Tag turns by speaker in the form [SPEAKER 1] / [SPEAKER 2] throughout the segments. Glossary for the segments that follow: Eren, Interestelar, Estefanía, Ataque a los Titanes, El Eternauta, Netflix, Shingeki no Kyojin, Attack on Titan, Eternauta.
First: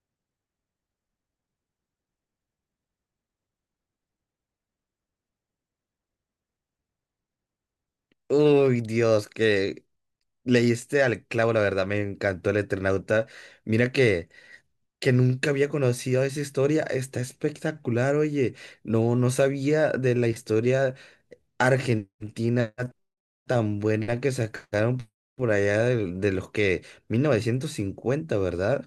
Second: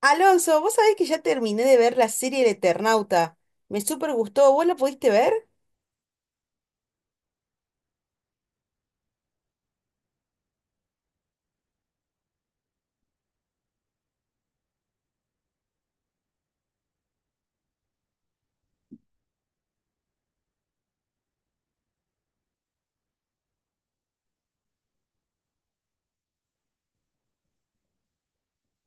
[SPEAKER 1] Alonso, vos sabés que ya terminé de ver la serie El Eternauta. Me súper gustó. ¿Vos la pudiste ver?
[SPEAKER 2] Uy, Dios, que leíste al clavo, la verdad, me encantó el Eternauta. Mira que nunca había conocido esa historia, está espectacular, oye, no sabía de la historia argentina tan buena que sacaron por allá de los que 1950, ¿verdad?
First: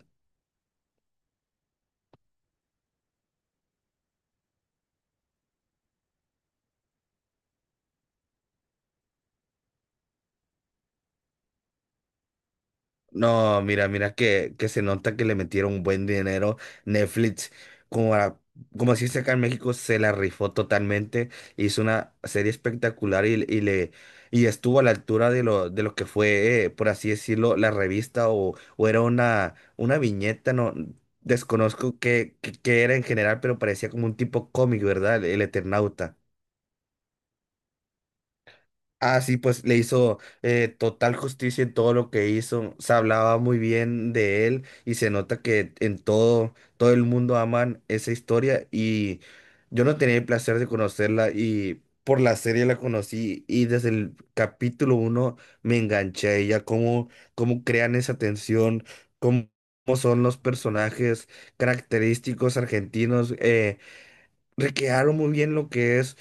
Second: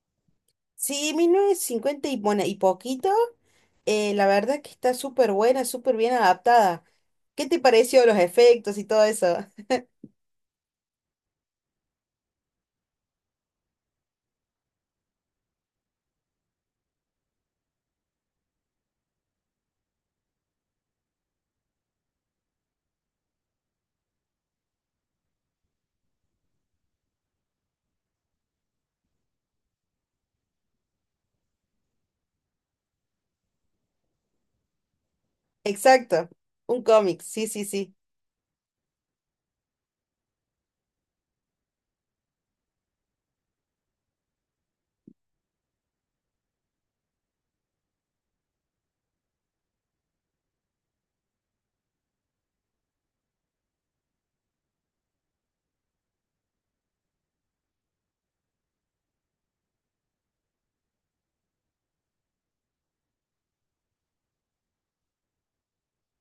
[SPEAKER 1] Sí, 1950 y, bueno, y poquito. La verdad que está súper buena, súper bien adaptada. ¿Qué te pareció los efectos y todo eso?
[SPEAKER 2] No, mira que se nota que le metieron un buen dinero Netflix. Como, a- Como se dice acá en México, se la rifó totalmente. Hizo una serie espectacular y estuvo a la altura de lo que fue, por así decirlo, la revista o era una viñeta, no desconozco qué era en general, pero parecía como un tipo cómic, ¿verdad? El Eternauta.
[SPEAKER 1] Exacto. Un cómic, sí, sí, sí.
[SPEAKER 2] Ah, sí, pues le hizo total justicia en todo lo que hizo. Se hablaba muy bien de él y se nota que en todo, todo el mundo aman esa historia y yo no tenía el placer de conocerla y por la serie la conocí y desde el capítulo uno me enganché a ella. Cómo crean esa tensión, cómo, cómo son los personajes característicos argentinos. Recrearon muy bien lo que es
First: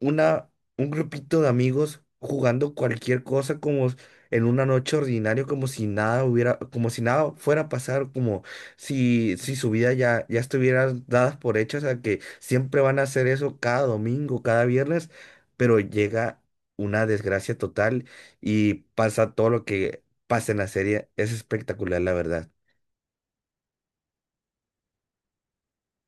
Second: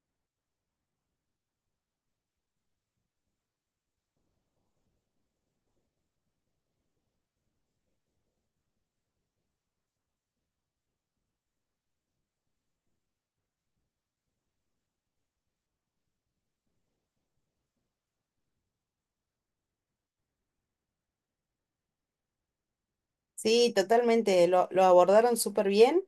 [SPEAKER 2] una, un grupito de amigos jugando cualquier cosa como en una noche ordinaria, como si nada hubiera, como si nada fuera a pasar, como si su vida ya estuviera dadas por hechas, o sea que siempre van a hacer eso cada domingo, cada viernes, pero llega una desgracia total y pasa todo lo que pasa en la serie. Es espectacular, la verdad.
[SPEAKER 1] Sí, totalmente, lo abordaron súper bien.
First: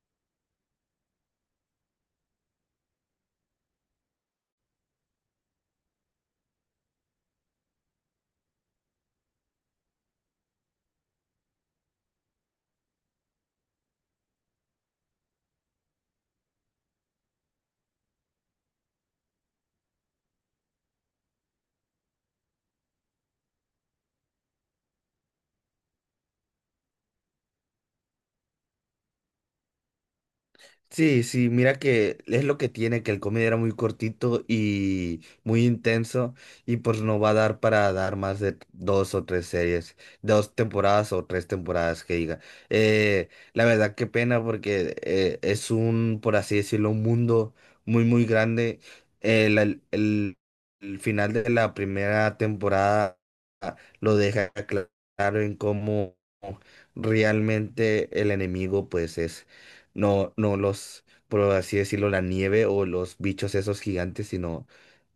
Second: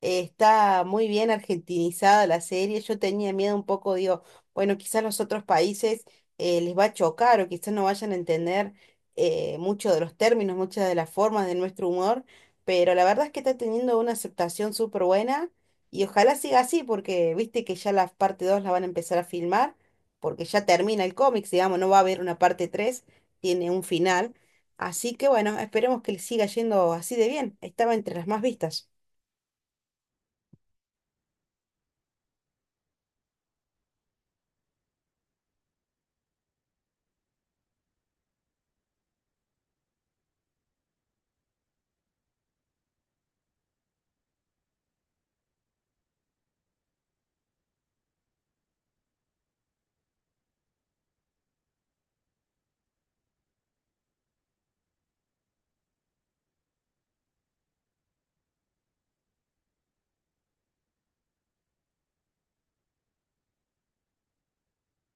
[SPEAKER 1] Está muy bien argentinizada la serie. Yo tenía miedo un poco, digo, bueno, quizás los otros países les va a chocar o quizás no vayan a entender mucho de los términos, muchas de las formas de nuestro humor, pero la verdad es que está teniendo una aceptación súper buena y ojalá siga así porque viste que ya la parte 2 la van a empezar a filmar porque ya termina el cómic, digamos, no va a haber una parte 3, tiene un final. Así que bueno, esperemos que le siga yendo así de bien. Estaba entre las más vistas.
[SPEAKER 2] Sí, sí, mira que es lo que tiene, que el comedy era muy cortito y muy intenso y pues no va a dar para dar más de dos o tres series, dos temporadas o tres temporadas que diga. La verdad qué pena porque es un, por así decirlo, un mundo muy, muy grande. El, el- el- el final de la primera temporada lo deja claro en cómo realmente el enemigo pues es. No, no los, por así decirlo, la nieve o los bichos esos gigantes, sino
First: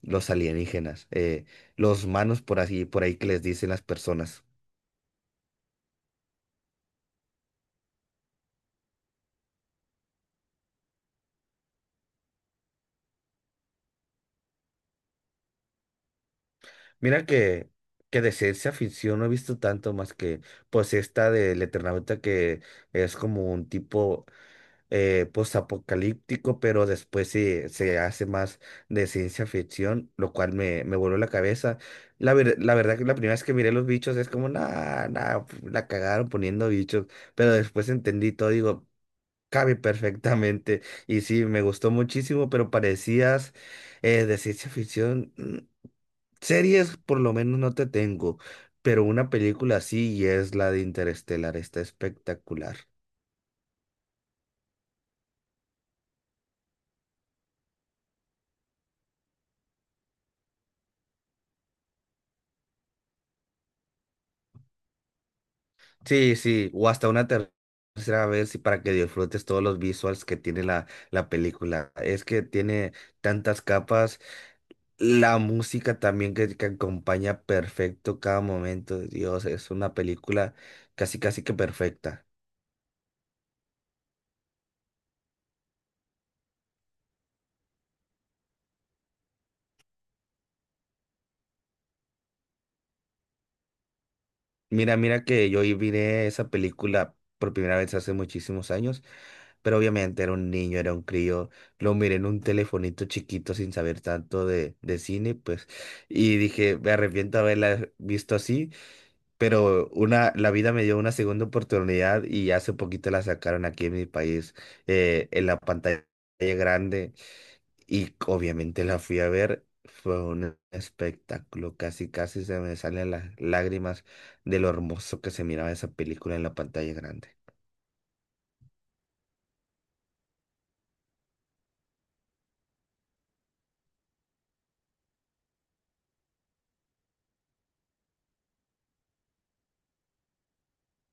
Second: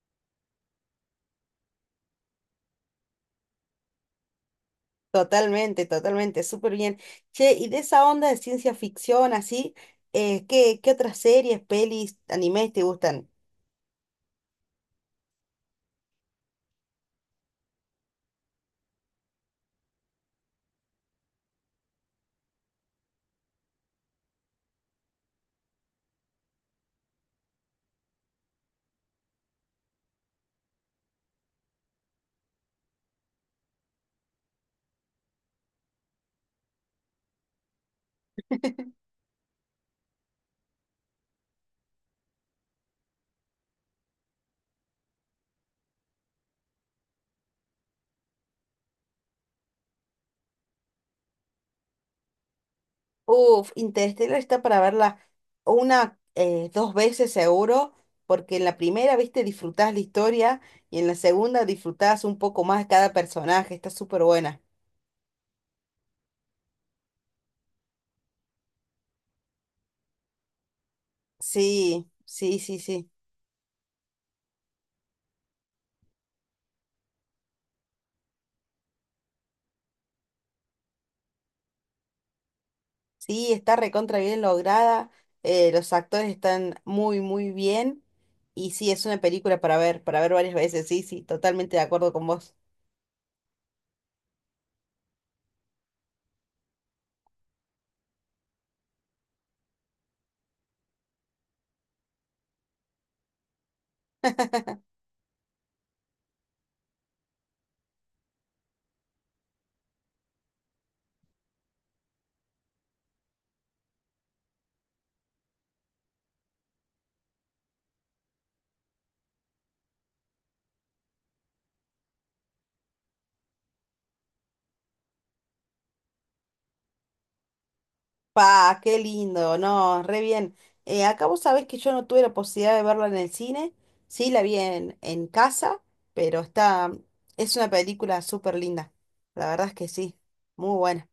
[SPEAKER 2] los alienígenas, los manos por así, por ahí que les dicen las personas.
[SPEAKER 1] Totalmente, totalmente, súper bien. Che, y de esa onda de ciencia ficción así, ¿qué otras series, pelis, animes te gustan?
[SPEAKER 2] Mira que de ciencia ficción no he visto tanto más que pues esta del Eternauta que es como un tipo postapocalíptico, pero después se hace más de ciencia ficción, lo cual me voló la cabeza. La verdad que la primera vez que miré los bichos es como, nah, nah, pf, la cagaron poniendo bichos, pero después entendí todo, digo, cabe perfectamente. Y sí, me gustó muchísimo, pero parecías de ciencia ficción. Series por lo menos no te tengo, pero una película sí y es la de Interestelar, está espectacular.
[SPEAKER 1] Uf, Interestelar está para verla una, dos veces seguro, porque en la primera, viste, disfrutás la historia y en la segunda disfrutás un poco más cada personaje. Está súper buena.
[SPEAKER 2] Sí, sí, o hasta una tercera vez y para que disfrutes todos los visuals que tiene la, la película.
[SPEAKER 1] Sí,
[SPEAKER 2] Es que
[SPEAKER 1] sí, sí,
[SPEAKER 2] tiene
[SPEAKER 1] sí.
[SPEAKER 2] tantas capas, la música también que acompaña perfecto cada momento. Dios, es una película casi casi que perfecta.
[SPEAKER 1] Sí, está recontra bien lograda, los actores están muy, muy bien y sí, es una película para ver, varias veces, sí, sí, totalmente de acuerdo con vos.
[SPEAKER 2] Mira, mira que yo y miré esa película por primera vez hace muchísimos años, pero obviamente era un niño, era un crío, lo miré en un telefonito chiquito sin saber tanto de cine, pues, y dije, me arrepiento de haberla visto así, pero una, la vida me dio una segunda oportunidad y hace poquito la sacaron aquí en mi país, en la pantalla grande. Y obviamente la fui a ver, fue un espectáculo, casi casi se me salen las lágrimas de lo hermoso que se miraba esa película en la pantalla grande.
[SPEAKER 1] Pa, qué lindo, no, re bien. Acá vos sabés que yo no tuve la posibilidad de verla en el cine, sí, la vi en casa, pero está, es una película súper linda, la verdad es que sí, muy buena.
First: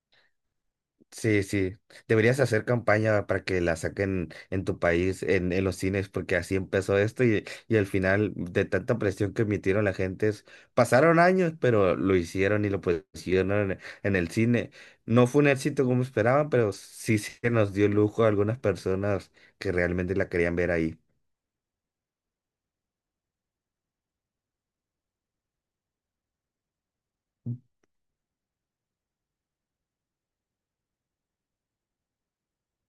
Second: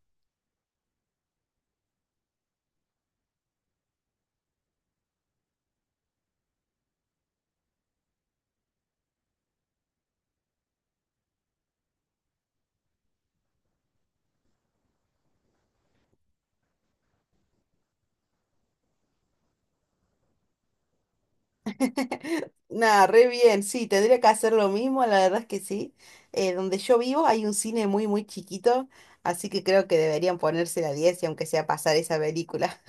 [SPEAKER 2] Sí, sí, deberías hacer campaña para que la saquen en tu país, en los cines, porque así empezó esto y al final de tanta presión que emitieron la gente, pasaron años, pero lo hicieron y lo pusieron en el cine. No fue un éxito como esperaban, pero sí se nos dio lujo a algunas personas que realmente la querían ver ahí.
[SPEAKER 1] Nada, re bien, sí, tendría que hacer lo mismo, la verdad es que sí. Donde yo vivo hay un cine muy, muy chiquito, así que creo que deberían ponerse la diez y aunque sea pasar esa película.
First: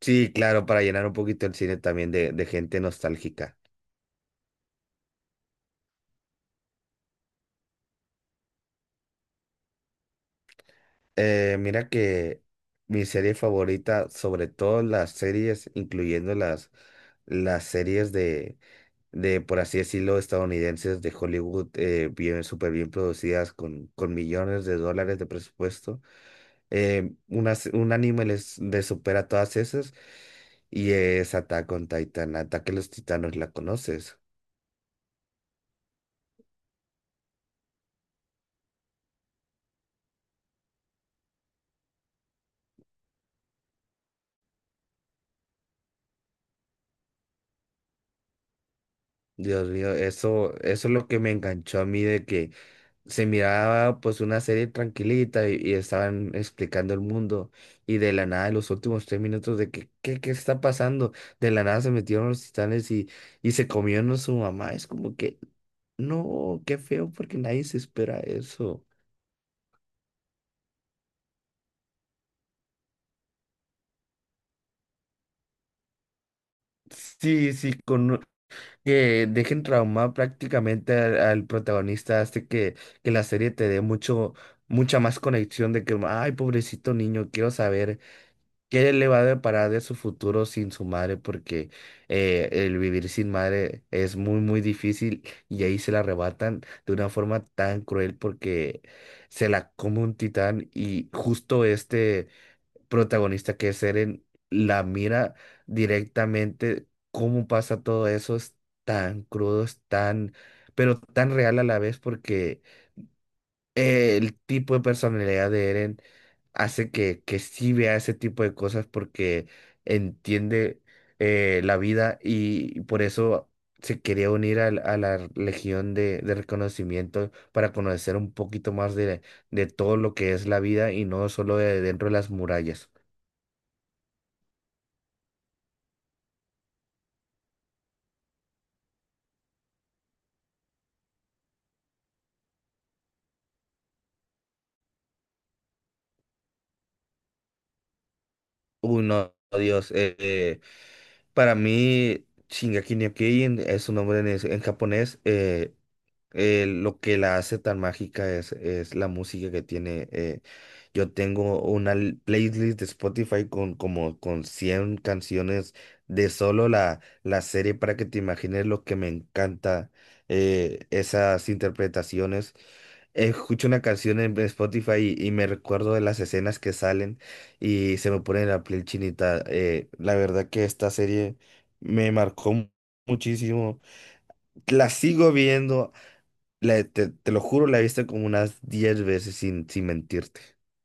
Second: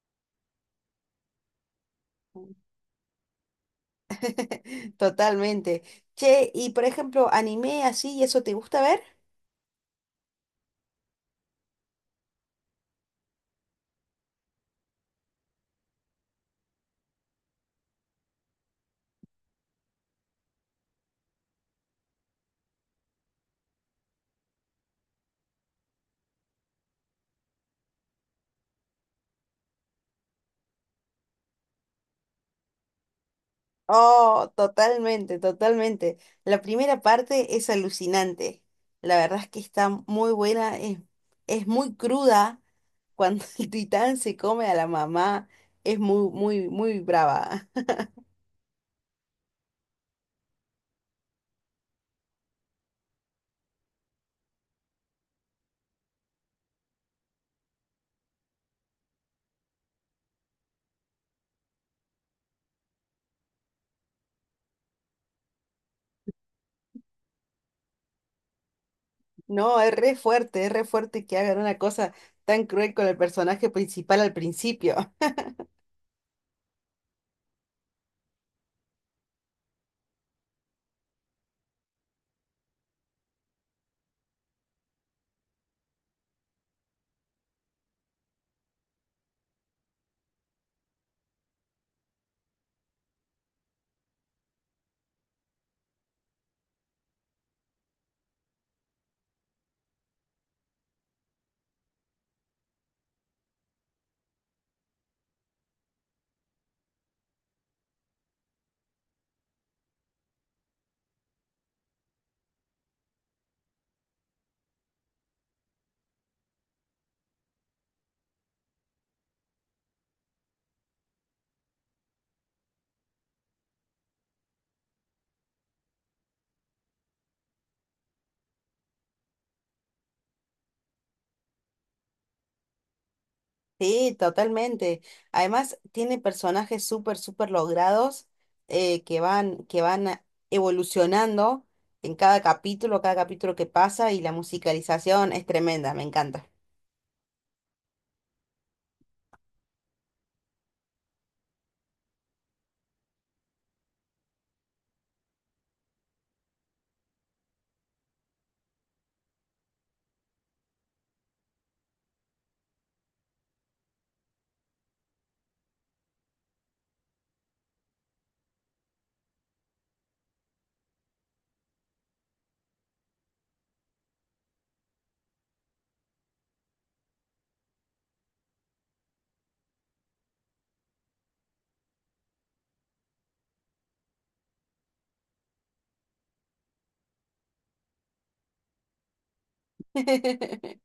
[SPEAKER 2] Sí, claro, para llenar un poquito el cine también de gente nostálgica.
[SPEAKER 1] Totalmente. Che, y por ejemplo, anime así, ¿y eso te gusta ver?
[SPEAKER 2] Mira que mi serie favorita, sobre todo las series, incluyendo las series de por así decirlo, estadounidenses de Hollywood, bien, súper bien producidas con millones de dólares de presupuesto. Un anime les supera todas esas y es Attack on Titan, Ataque a los Titanos, ¿la conoces?
[SPEAKER 1] Oh, totalmente, totalmente. La primera parte es alucinante. La verdad es que está muy buena, es muy cruda cuando el titán se come a la mamá, es muy, muy, muy brava.
[SPEAKER 2] Dios mío, eso es lo que me enganchó a mí de que se miraba pues una serie tranquilita y estaban explicando el mundo y de la nada en los últimos tres minutos de que qué está pasando, de la nada se metieron los titanes y se comieron a su mamá, es como que no, qué feo porque nadie se espera eso.
[SPEAKER 1] No, es re fuerte que hagan una cosa tan cruel con el personaje principal al principio.
[SPEAKER 2] Sí, sí, con que dejen traumado prácticamente al protagonista hace que la serie te dé mucho, mucha más conexión de que, ay, pobrecito niño, quiero saber. ¿Qué le va a deparar de su futuro sin su madre? Porque el vivir sin madre es muy, muy difícil y ahí se la arrebatan de una forma tan cruel porque se la come un titán y justo este protagonista que es Eren la mira directamente cómo pasa todo eso. Es tan crudo, es tan, pero tan real a la vez porque el tipo de personalidad de Eren hace que sí vea ese tipo de cosas porque entiende la vida y por eso se quería unir a la Legión de Reconocimiento para conocer un poquito más de todo lo que es la vida y no solo de dentro de las murallas.
[SPEAKER 1] Sí, totalmente. Además, tiene personajes súper, súper logrados que van evolucionando en cada capítulo que pasa y la musicalización es tremenda, me encanta.
[SPEAKER 2] Uy, no, Dios, para mí Shingeki no Kyojin es su nombre en, en japonés, lo que la hace tan mágica es la música que tiene. Yo tengo una playlist de Spotify con como con 100 canciones de solo la, la serie para que te imagines lo que me encanta esas interpretaciones. Escucho una canción en Spotify y me recuerdo de las escenas que salen y se me pone la piel chinita. La verdad que esta serie me marcó muchísimo. La sigo viendo te, te lo juro, la he visto como unas 10 veces sin, sin mentirte.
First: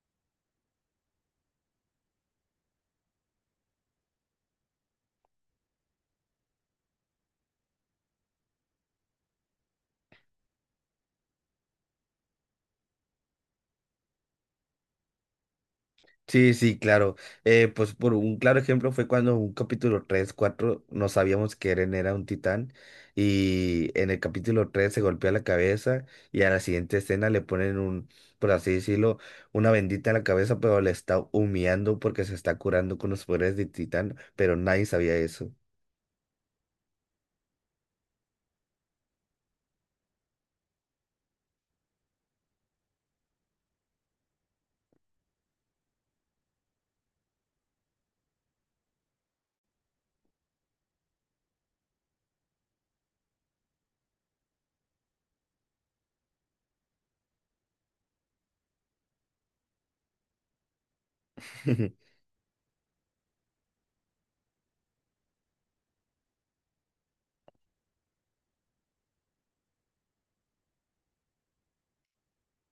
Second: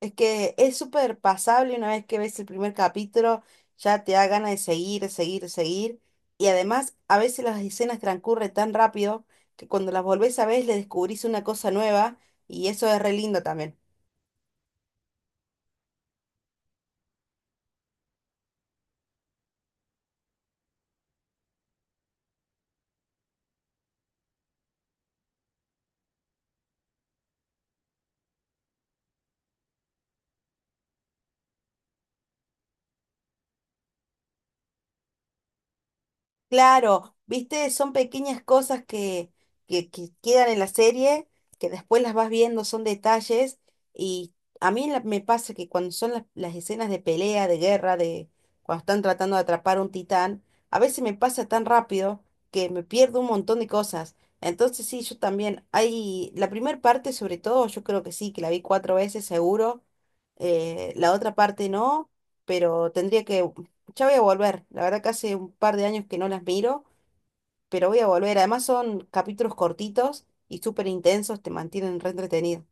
[SPEAKER 1] Es que es súper pasable una vez que ves el primer capítulo, ya te da ganas de seguir, seguir, seguir. Y además, a veces las escenas transcurren tan rápido que cuando las volvés a ver le descubrís una cosa nueva y eso es re lindo también.
[SPEAKER 2] Sí, sí, claro. Pues por un claro ejemplo fue cuando en un capítulo 3 4 no sabíamos que Eren era un titán y en el capítulo 3 se golpea la cabeza y a la siguiente escena le ponen un, por así decirlo, una bendita en la cabeza, pero le está humillando porque se está curando con los poderes de titán, pero nadie sabía eso.
[SPEAKER 1] Claro, viste, son pequeñas cosas que, que quedan en la serie, que después las vas viendo, son detalles, y a mí me pasa que cuando son las escenas de pelea, de guerra, de cuando están tratando de atrapar a un titán, a veces me pasa tan rápido que me pierdo un montón de cosas. Entonces sí, yo también, hay, la primera parte sobre todo, yo creo que sí, que la vi cuatro veces seguro, la otra parte no, pero tendría que ya voy a volver. La verdad que hace un par de años que no las miro, pero voy a volver. Además son capítulos cortitos y súper intensos, te mantienen re entretenido.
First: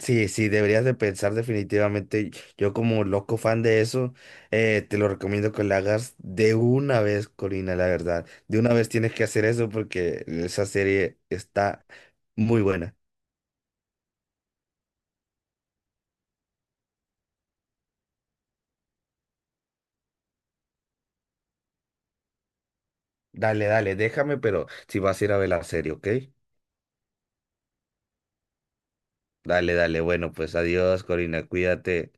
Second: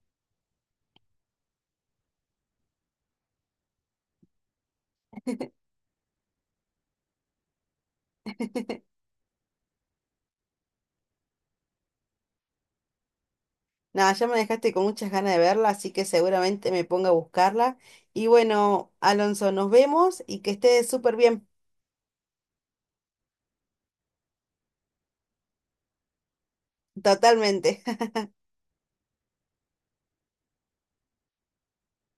[SPEAKER 2] Sí, sí, deberías de pensar definitivamente. Yo como loco fan de eso, te lo recomiendo que lo hagas de una vez, Corina, la verdad. De una vez tienes que hacer eso porque esa serie está muy buena.
[SPEAKER 1] Nada, ya me dejaste con muchas ganas de verla, así que seguramente me ponga a buscarla. Y bueno, Alonso, nos vemos y que estés súper bien.
[SPEAKER 2] Dale, dale, déjame, pero si vas a ir a ver la serie, ¿ok?
[SPEAKER 1] Totalmente.
[SPEAKER 2] Dale, dale, bueno, pues adiós, Corina, cuídate.